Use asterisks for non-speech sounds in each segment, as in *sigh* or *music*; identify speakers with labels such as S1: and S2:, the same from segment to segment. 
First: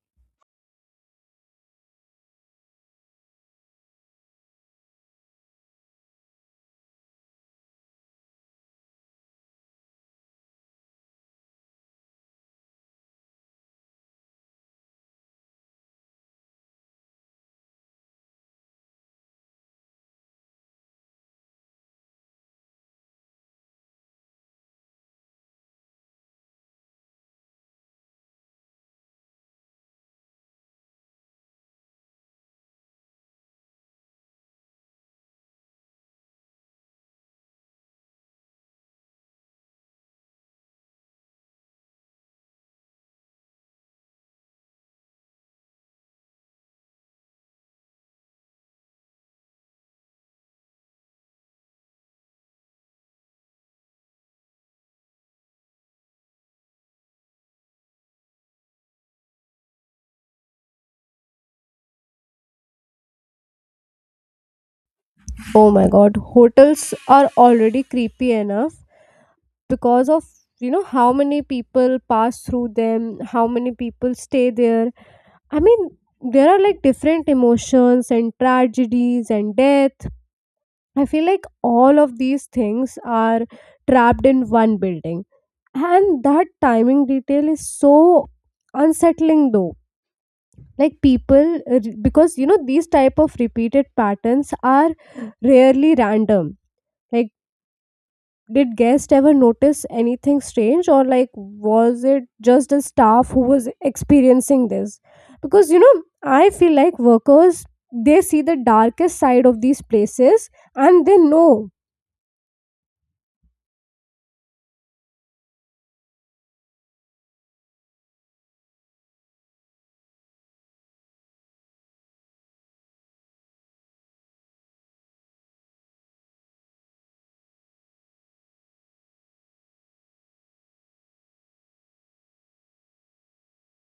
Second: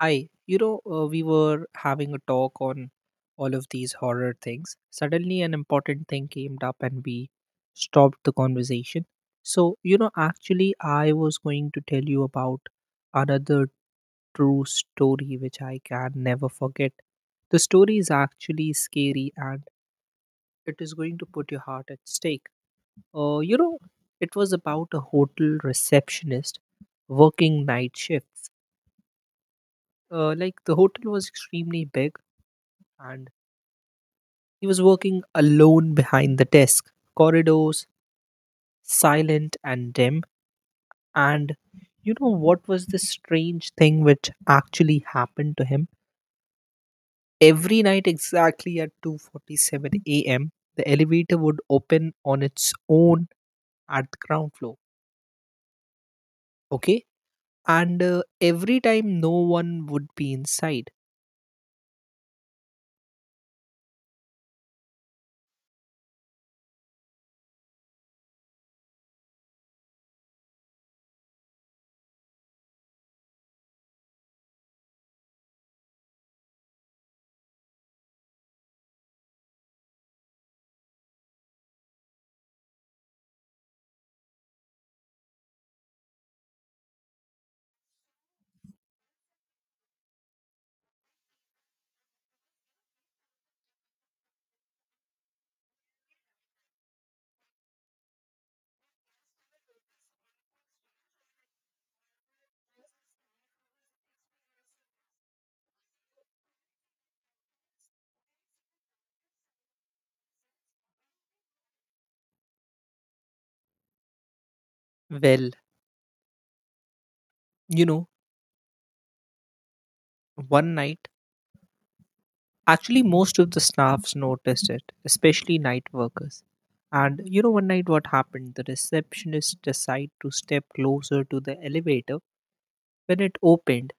S1: We were having a talk on all of these horror things. Suddenly, an important thing came up and we stopped the conversation. I was going to tell you about another true story which I can never forget. The story is actually scary and it is going to put your heart at stake. Uh, you know, it was about a hotel receptionist working night shifts. The hotel was extremely big and he was working alone behind the desk, corridors silent and dim. And you know what was the strange thing which actually happened to him? Every night exactly at 2:47 a.m., the elevator would open on its own at the ground floor. Okay? And Every time no one would be inside.
S2: Oh my god, hotels are already creepy enough because of how many people pass through them, how many people stay there. I mean, there are different emotions and tragedies and death. I feel like all of these things are trapped in one building. And that timing detail is so unsettling though. Like people, because these type of repeated patterns are rarely random. like did guest ever notice anything strange, or like was it just the staff who was experiencing this? Because I feel like workers, they see the darkest side of these places and they know.
S1: Well, you know, One night, actually, most of the staffs noticed it, especially night workers. And you know, one night what happened? The receptionist decided to step closer to the elevator when it opened,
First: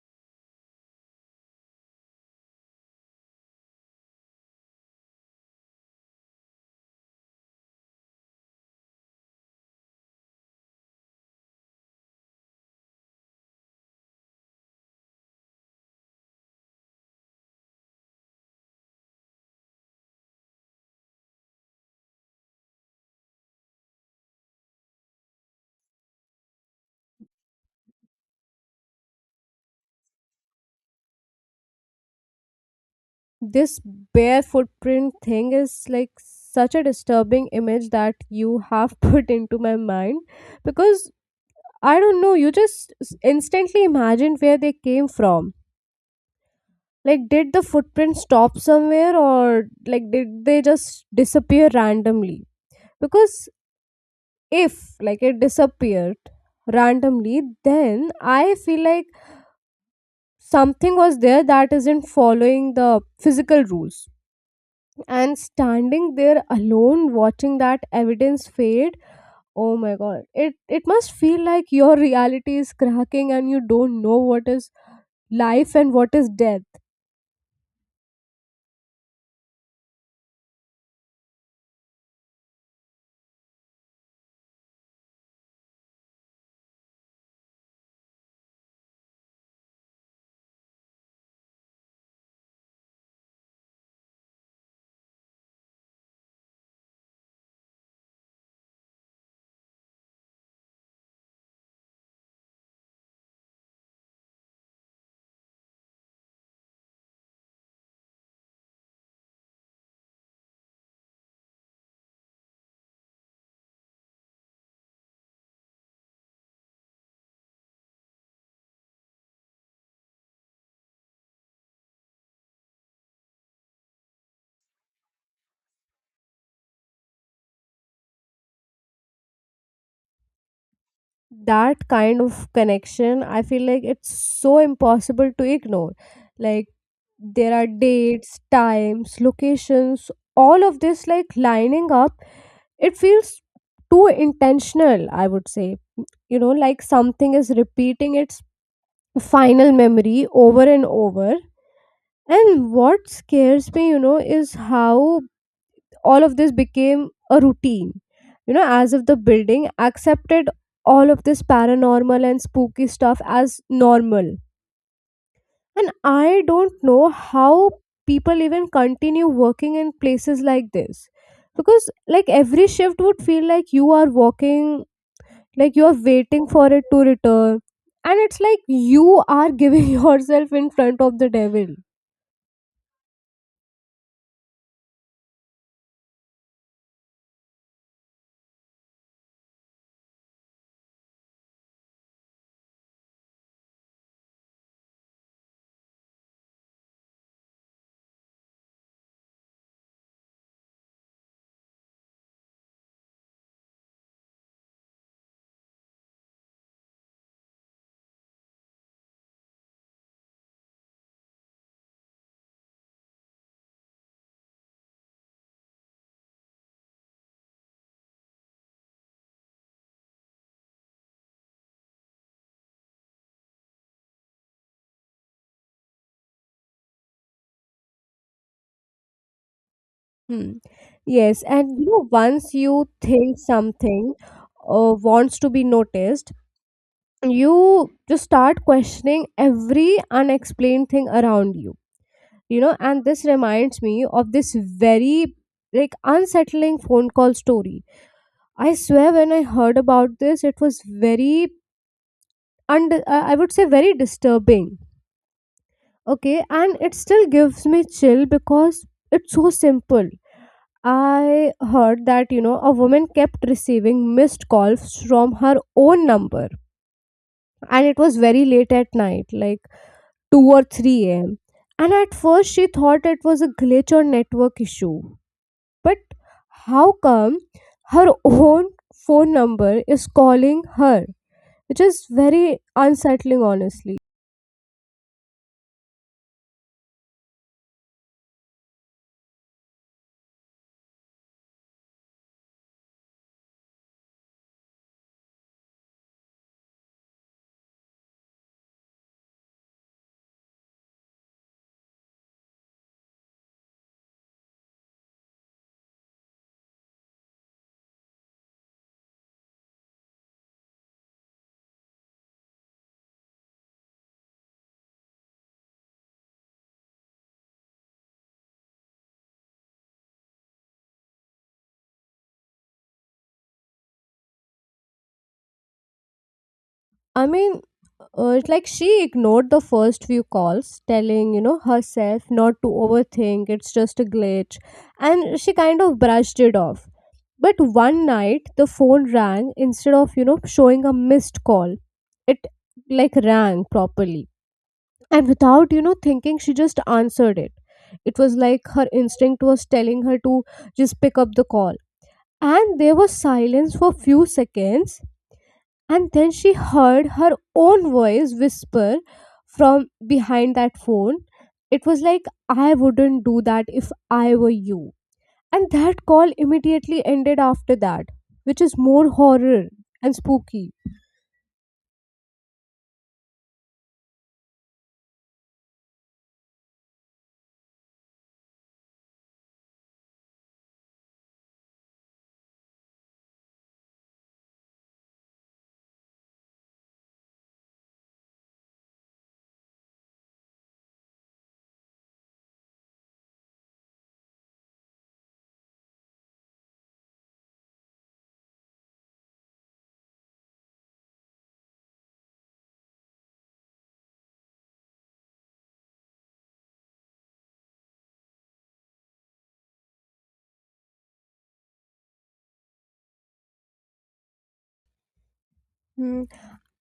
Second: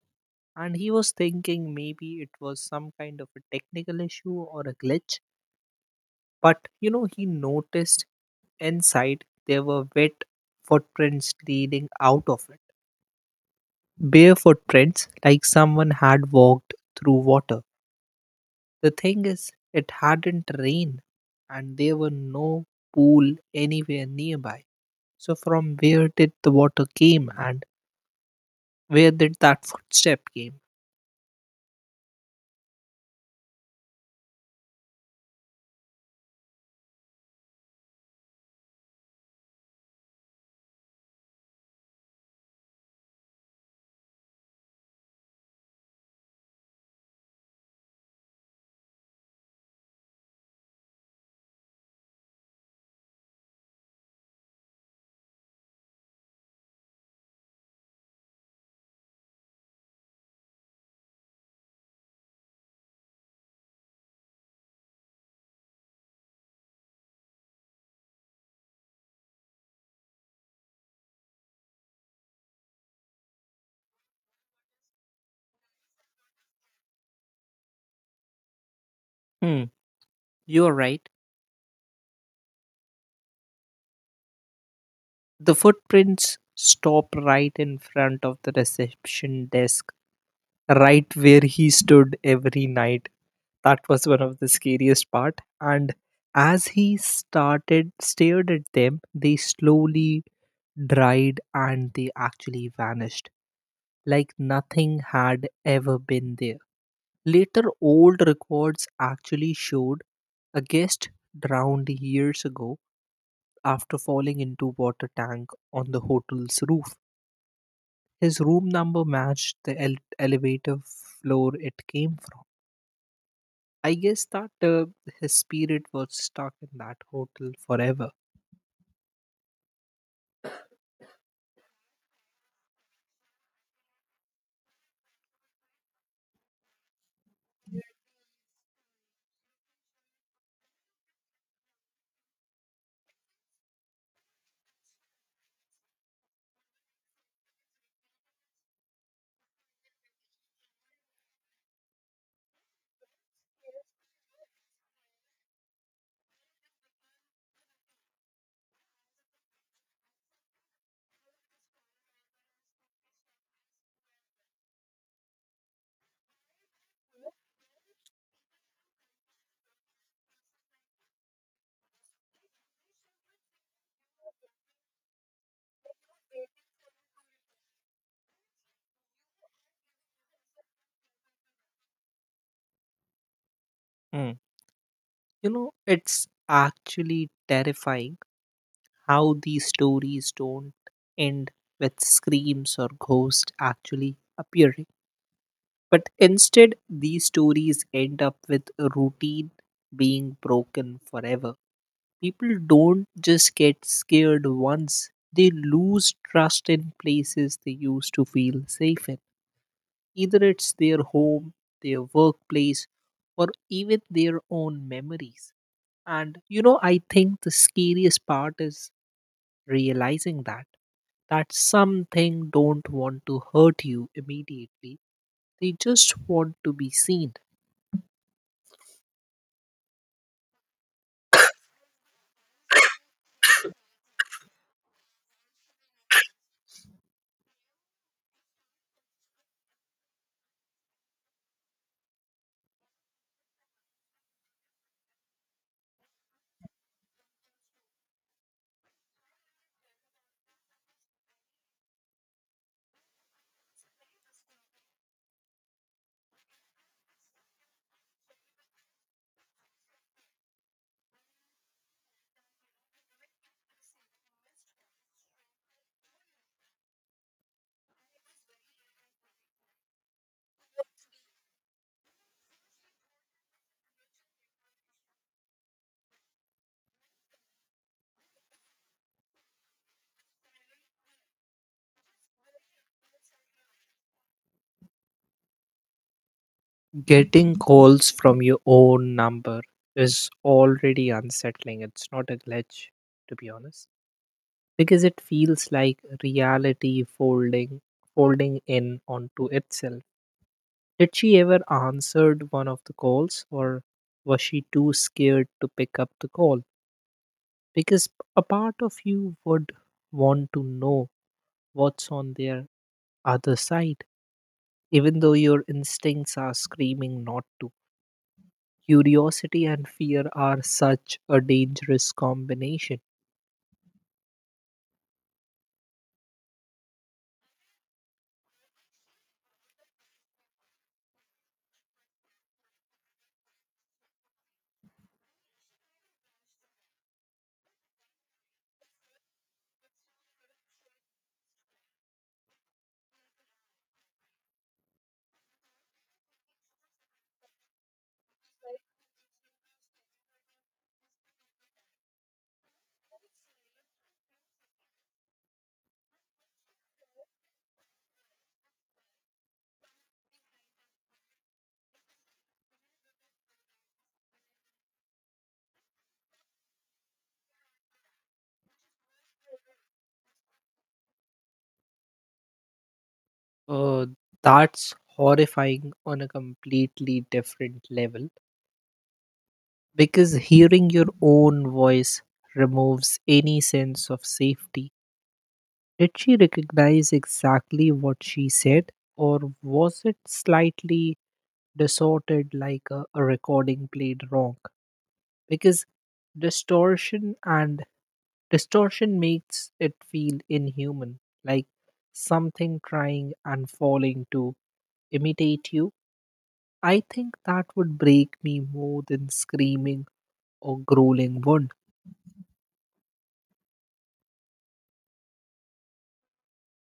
S1: and he was thinking maybe it was some kind of a technical issue or a glitch. But you know, he noticed inside there were wet footprints leading out of it. Bare footprints, like someone had walked through water. The thing is, it hadn't rained and there were no pool anywhere nearby. So from where did the water came and where did that footstep came?
S2: This bare footprint thing is like such a disturbing image that you have *laughs* put into my mind because I don't know, you just instantly imagined where they came from. Like, did the footprint stop somewhere, or like did they just disappear randomly? Because if like it disappeared randomly, then I feel like something was there that isn't following the physical rules. And standing there alone watching that evidence fade, oh my god. It must feel like your reality is cracking and you don't know what is life and what is death.
S1: Hmm, you are right. The footprints stop right in front of the reception desk, right where he stood every night. That was one of the scariest part. And as he started stared at them, they slowly dried and they actually vanished, like nothing had ever been there. Later, old records actually showed a guest drowned years ago after falling into water tank on the hotel's roof. His room number matched the elevator floor it came from. I guess that his spirit was stuck in that hotel forever.
S2: That kind of connection, I feel like it's so impossible to ignore. Like there are dates, times, locations, all of this like lining up. It feels too intentional, I would say. Like something is repeating its final memory over and over. And what scares me, is how all of this became a routine, as if the building accepted all of this paranormal and spooky stuff as normal. And I don't know how people even continue working in places like this, because like every shift would feel like you are walking, like you are waiting for it to return. And it's like you are giving *laughs* yourself in front of the devil.
S1: Mm. You know, it's actually terrifying how these stories don't end with screams or ghosts actually appearing. But instead, these stories end up with a routine being broken forever. People don't just get scared once, they lose trust in places they used to feel safe in. Either it's their home, their workplace, or even their own memories. And you know, I think the scariest part is realizing that, that something don't want to hurt you immediately. They just want to be seen.
S2: Hmm. Yes, and once you think something wants to be noticed, you just start questioning every unexplained thing around you. And this reminds me of this very like unsettling phone call story. I swear, when I heard about this, it was very, and I would say very disturbing. Okay, and it still gives me chill because it's so simple. I heard that a woman kept receiving missed calls from her own number, and it was very late at night, like 2 or 3 a.m. And at first she thought it was a glitch or network issue, but how come her own phone number is calling her? Which is very unsettling, honestly.
S1: Getting calls from your own number is already unsettling. It's not a glitch, to be honest, because it feels like reality folding, in onto itself. Did she ever answered one of the calls or was she too scared to pick up the call? Because a part of you would want to know what's on their other side, even though your instincts are screaming not to. Curiosity and fear are such a dangerous combination.
S2: I mean, it's like she ignored the first few calls, telling, herself not to overthink, it's just a glitch. And she kind of brushed it off. But one night, the phone rang instead of, showing a missed call. It like rang properly. And without, thinking, she just answered it. It was like her instinct was telling her to just pick up the call. And there was silence for few seconds, and then she heard her own voice whisper from behind that phone. It was like, I wouldn't do that if I were you. And that call immediately ended after that, which is more horror and spooky.
S1: Uh, that's horrifying on a completely different level because hearing your own voice removes any sense of safety. Did she recognize exactly what she said, or was it slightly distorted like a recording played wrong? Because distortion and distortion makes it feel inhuman, like something trying and falling to imitate you. I think that would break me more than screaming or growling would.
S2: Hmm.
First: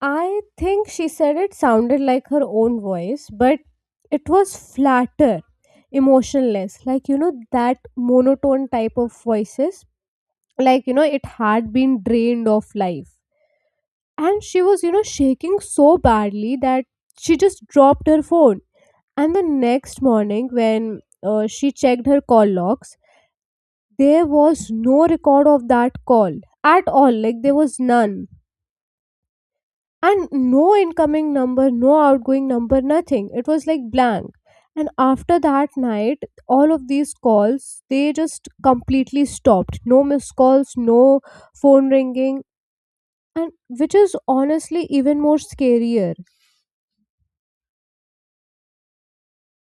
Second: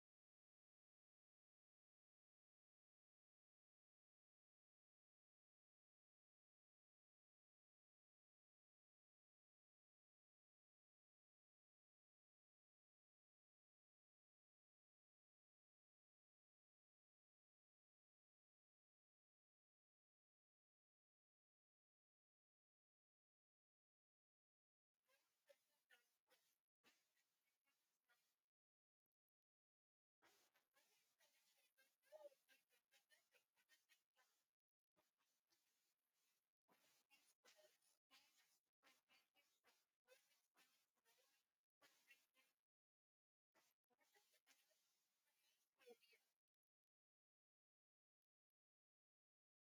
S2: I think she said it sounded like her own voice, but it was flatter, emotionless, like that monotone type of voices. Like, it had been drained of life. And she was shaking so badly that she just dropped her phone. And the next morning, when she checked her call logs, there was no record of that call at all. Like there was none, and no incoming number, no outgoing number, nothing. It was like blank. And after that night, all of these calls they just completely stopped. No missed calls, no phone ringing. And which is honestly even more scarier.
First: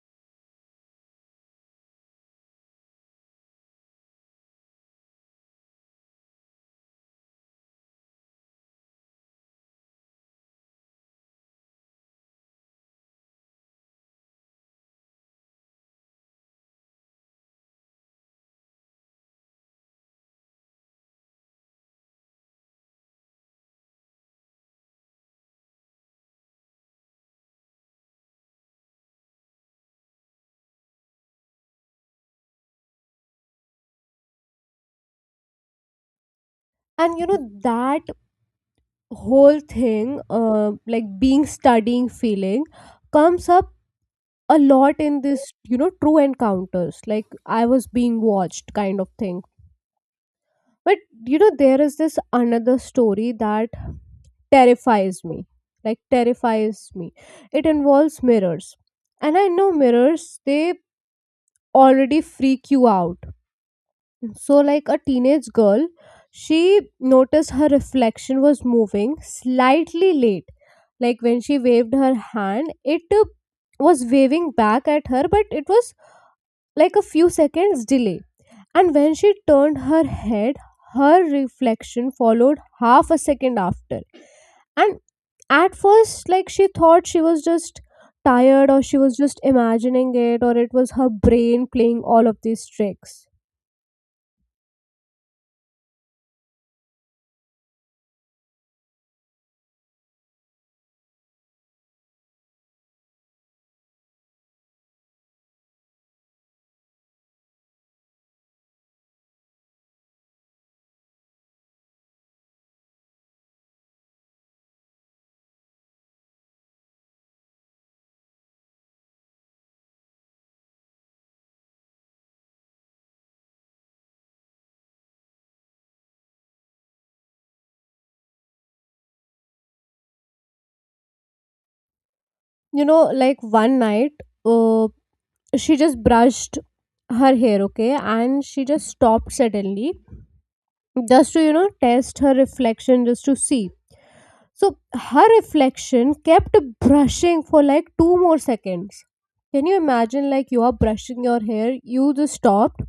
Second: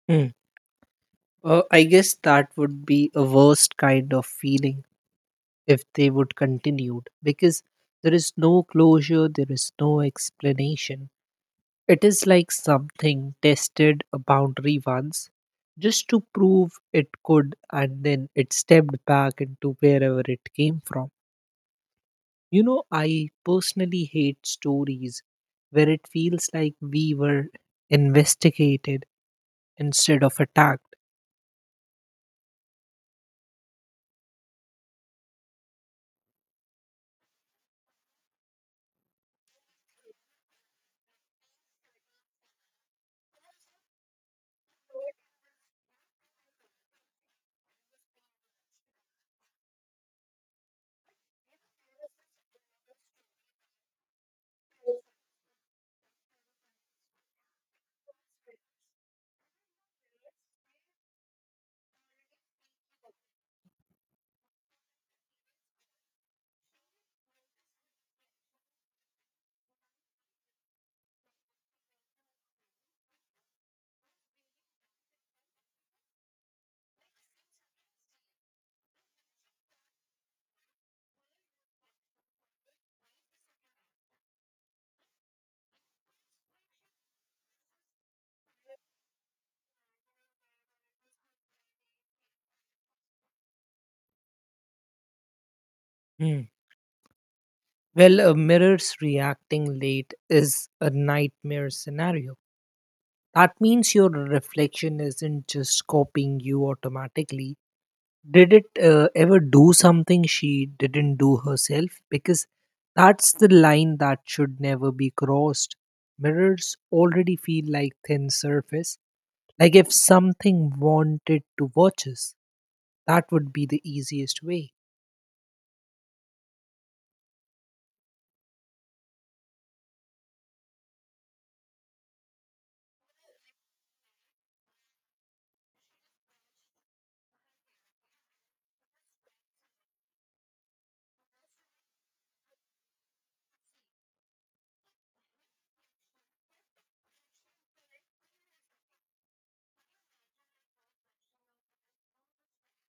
S1: Mm. I guess that would be a worst kind of feeling if they would continued, because there is no closure, there is no explanation. It is like something tested a boundary once just to prove it could, and then it stepped back into wherever it came from. You know, I personally hate stories where it feels like we were investigated instead of attacked.
S2: And that whole thing, like being studying feeling, comes up a lot in this true encounters, like I was being watched kind of thing. But there is this another story that terrifies me terrifies me. It involves mirrors, and I know mirrors, they already freak you out. So, like a teenage girl, she noticed her reflection was moving slightly late. Like when she waved her hand, it was waving back at her, but it was like a few seconds delay. And when she turned her head, her reflection followed half a second after. And at first, like she thought she was just tired, or she was just imagining it, or it was her brain playing all of these tricks.
S1: Hmm. Well, a mirror's reacting late is a nightmare scenario. That means your reflection isn't just copying you automatically. Did it ever do something she didn't do herself? Because that's the line that should never be crossed. Mirrors already feel like thin surface. Like if something wanted to watch us, that would be the easiest way.
S2: Like one night, uh, she just brushed her hair, okay, and she just stopped suddenly just to test her reflection just to see. So her reflection kept brushing for like two more seconds. Can you imagine, like you are brushing your hair, you just stopped,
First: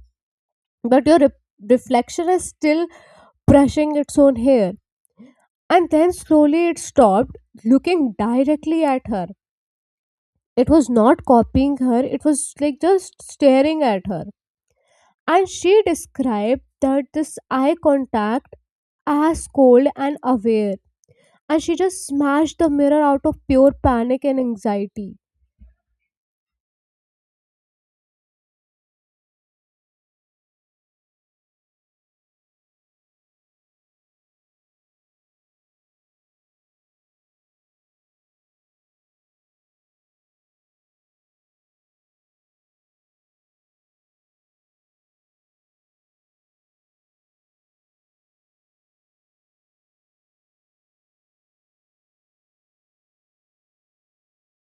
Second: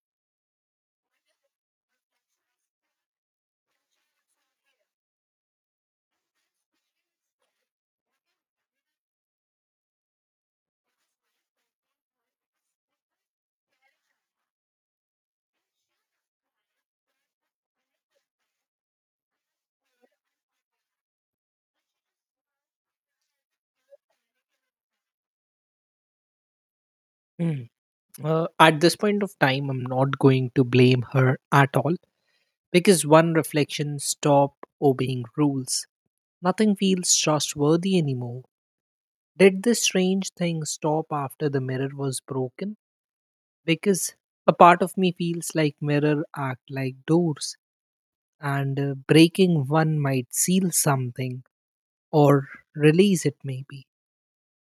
S2: but your reflection is still brushing its own hair. And then slowly it stopped, looking directly at her. It was not copying her, it was like just staring at her. And she described that this eye contact as cold and aware. And she just smashed the mirror out of pure panic and anxiety.
S1: Mm. At this point of time, I'm not going to blame her at all, because one reflection stop obeying rules. Nothing feels trustworthy anymore. Did this strange thing stop after the mirror was broken? Because a part of me feels like mirror act like doors, and breaking one might seal something or release it, maybe.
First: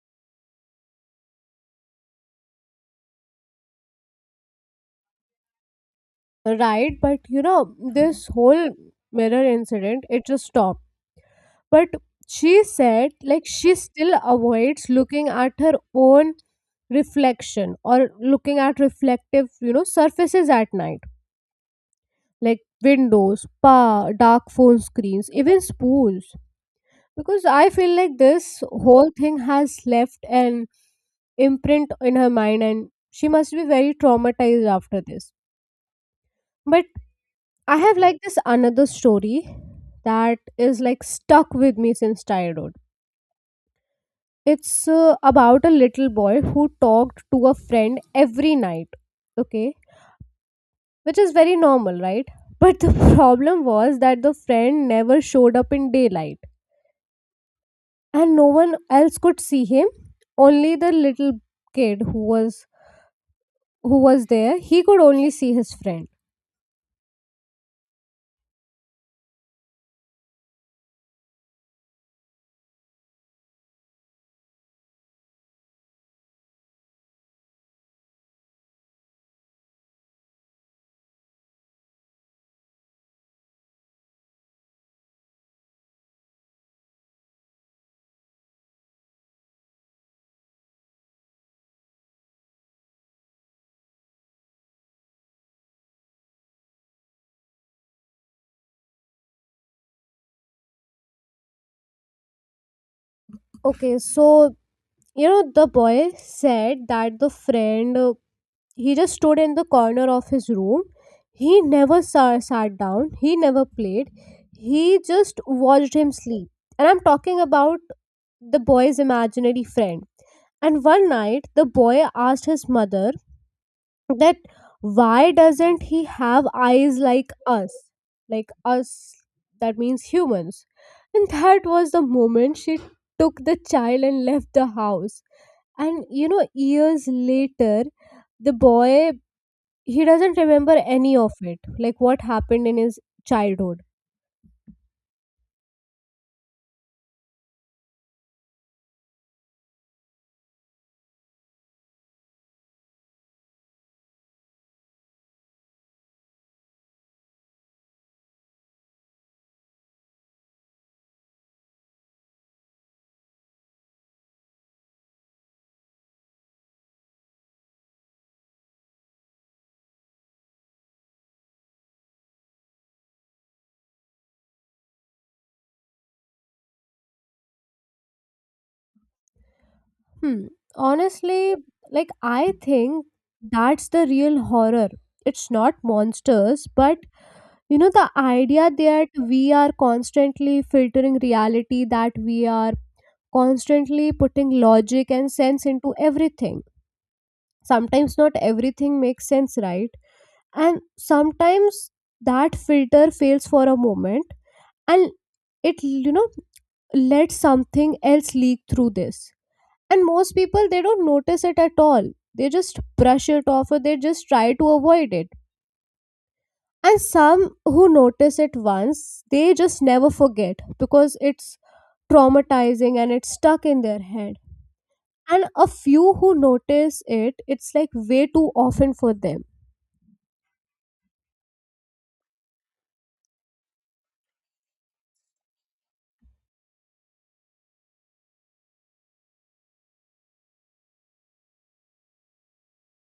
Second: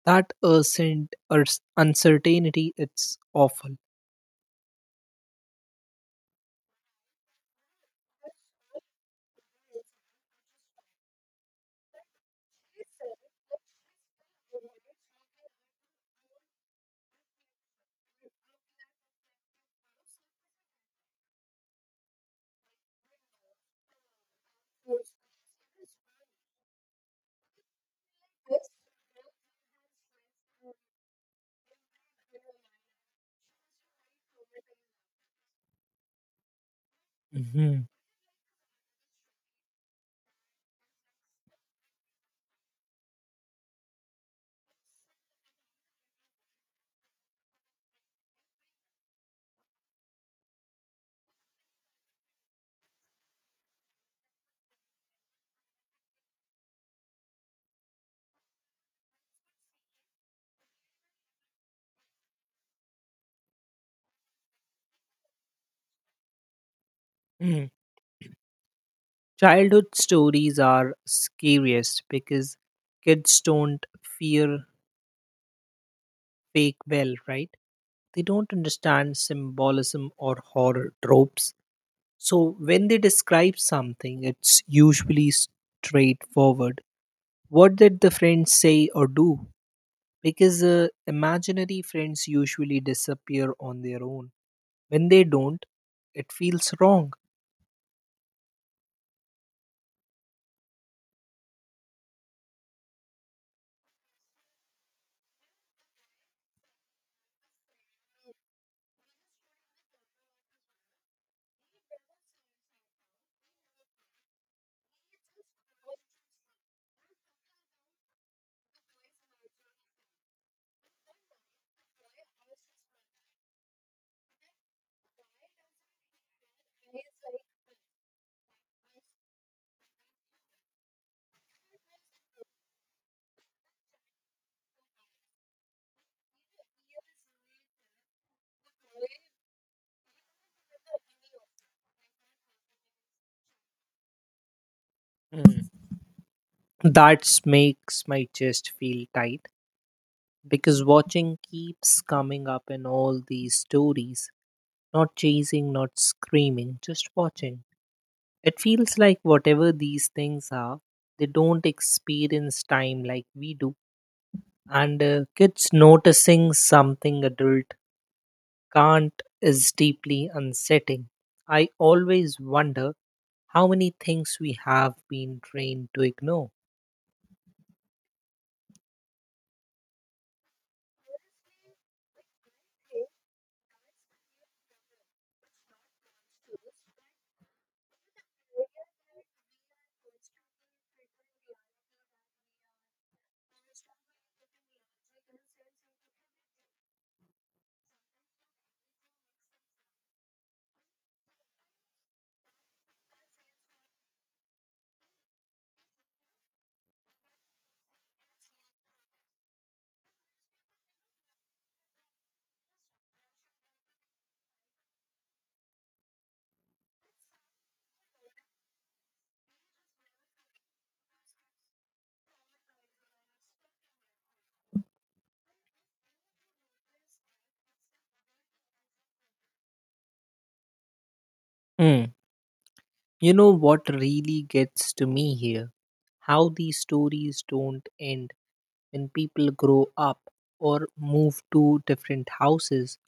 S1: That urgent or uncertainty, it's awful.
S2: Right, but this whole mirror incident, it just stopped. But she said like she still avoids looking at her own reflection, or looking at reflective surfaces at night, like windows, pa, dark phone screens, even spoons. Because I feel like this whole thing has left an imprint in her mind, and she must be very traumatized after this. But I
S1: Mhm.
S2: have like this another story that is like stuck with me since childhood. It's about a little boy who talked to a friend every night, okay? Which is very normal, right? But the *laughs* problem was that the friend never showed up in daylight, and no one else could see him. Only the little kid who was there, he could only see his friend.
S1: Mhm. Childhood stories are scariest because kids don't fear fake, well, right, they don't understand symbolism or horror tropes. So, when they describe something, it's usually straightforward. What did the friend say or do? Because imaginary friends usually disappear on their own. When they don't, it feels wrong.
S2: Okay, so the boy said that the friend, he just stood in the corner of his room. He never sat down, he never played, he just watched him sleep. And I'm talking about the boy's imaginary friend. And one night the boy asked his mother that why doesn't he have eyes like us, like us. That means humans. And that was the moment she took the child and left the house. And years later, the boy, he doesn't remember any of it, like what happened in his childhood.
S1: Mm. That makes my chest feel tight because watching keeps coming up in all these stories. Not chasing, not screaming, just watching. It feels like whatever these things are, they don't experience time like we do. And kids noticing something adult can't is deeply unsettling. I always wonder how many things we have been trained to ignore.
S2: Hmm. Honestly, like I think that's the real horror. It's not monsters, but the idea that we are constantly filtering reality, that we are constantly putting logic and sense into everything. Sometimes not everything makes sense, right? And sometimes that filter fails for a moment, and it let something else leak through this. And most people, they don't notice it at all. They just brush it off, or they just try to avoid it. And some who notice it once, they just never forget, because it's traumatizing and it's stuck in their head. And a few who notice it, it's like way too often for them.
S1: Hmm. You know what really gets to me here? How these stories don't end when people grow up or move to different houses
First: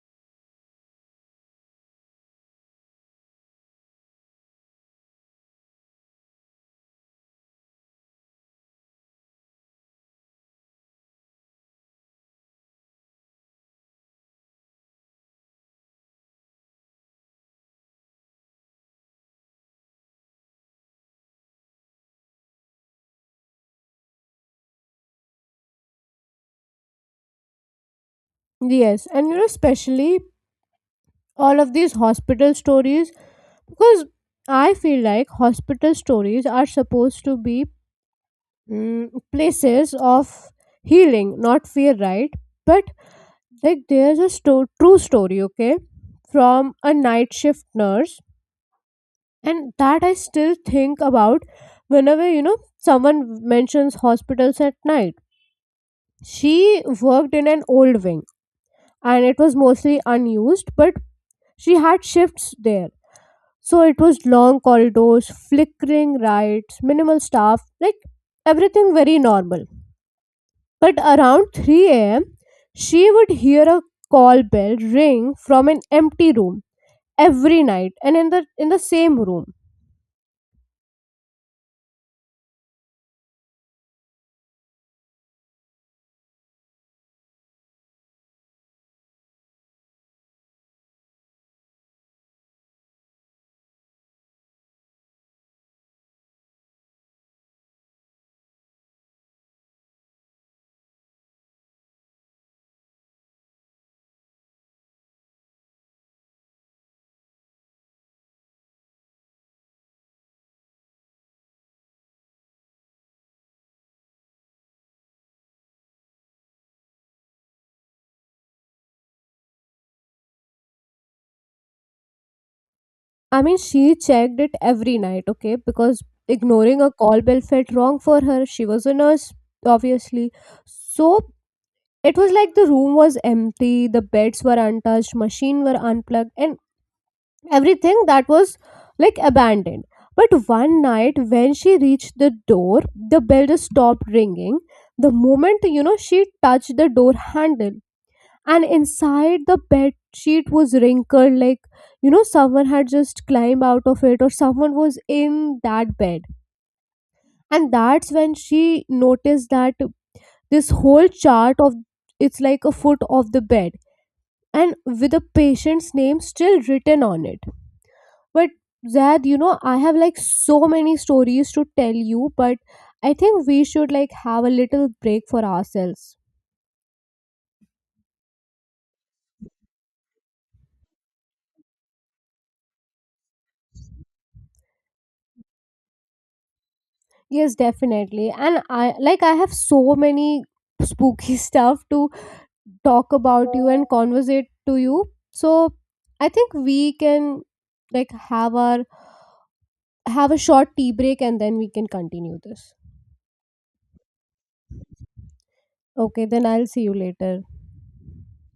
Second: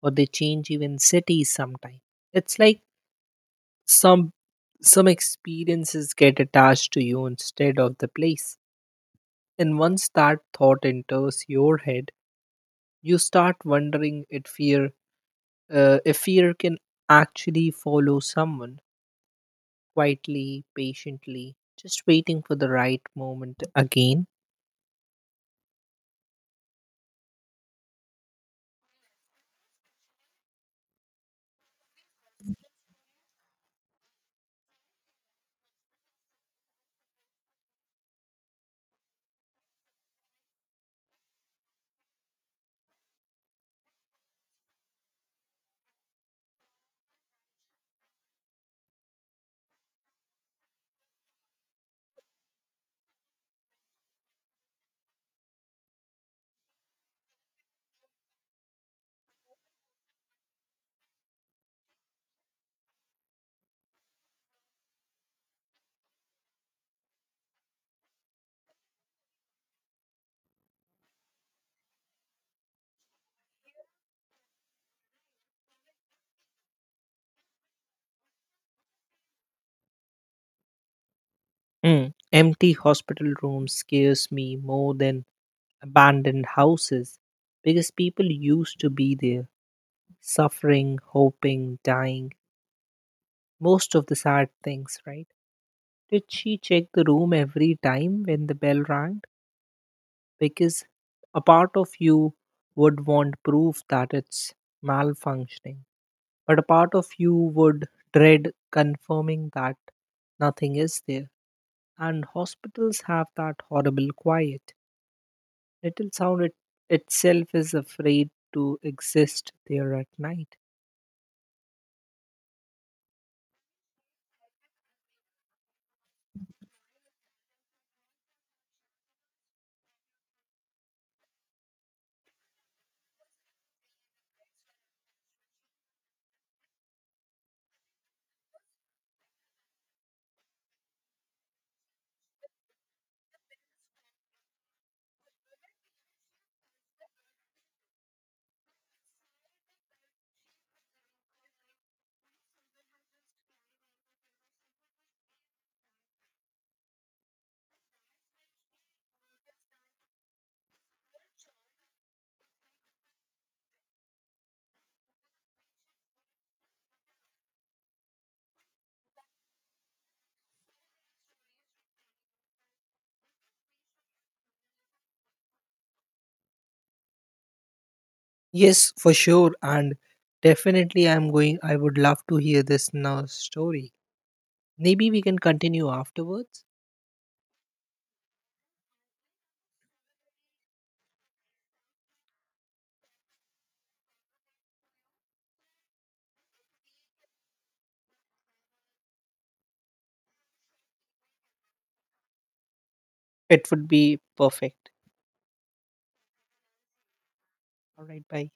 S1: or they change even cities sometimes. It's like some some experiences get attached to you instead of the place, and once that thought enters your head you start wondering if fear, if fear can actually follow someone, quietly, patiently, just waiting for the right moment again.
S2: Yes, and especially all of these hospital stories, because I feel like hospital stories are supposed to be, places of healing, not fear, right? But like there's a true story, okay, from a night shift nurse, and that I still think about whenever someone mentions hospitals at night. She worked in an old wing, and it was mostly unused, but she had shifts there. So it was long corridors, flickering lights, minimal staff, like everything very normal. But around 3 a.m., she would hear a call bell ring from an empty room every night, and in the same room.
S1: Mm. Empty hospital rooms scares me more than abandoned houses because people used to be there, suffering, hoping, dying, most of the sad things, right? Did she check the room every time when the bell rang? Because a part of you would want proof that it's malfunctioning, but a part of you would dread confirming that nothing is there. And hospitals have that horrible quiet. Little sound itself is afraid to exist there at night.
S2: I mean, she checked it every night, okay? Because ignoring a call bell felt wrong for her. She was a nurse, obviously. So it was like the room was empty, the beds were untouched, machine were unplugged, and everything that was like abandoned. But one night, when she reached the door, the bell just stopped ringing. The moment she touched the door handle, and inside the bed sheet was wrinkled like someone had just climbed out of it, or someone was in that bed. And that's when she noticed that this whole chart of, it's like a foot of the bed, and with a patient's name still written on it. But Zad, I have like so many stories to tell you, but I think we should like have a little break for ourselves.
S1: Yes, for sure. And definitely, I'm going. I would love to hear this now story. Maybe we can continue afterwards.
S2: Yes, definitely. And I have so many spooky *laughs* stuff to talk about you and conversate to you. So I think we can like have our have a short tea break, and then we can continue this.
S1: It would be perfect.
S2: Okay, then I'll see you later.
S1: All right, bye.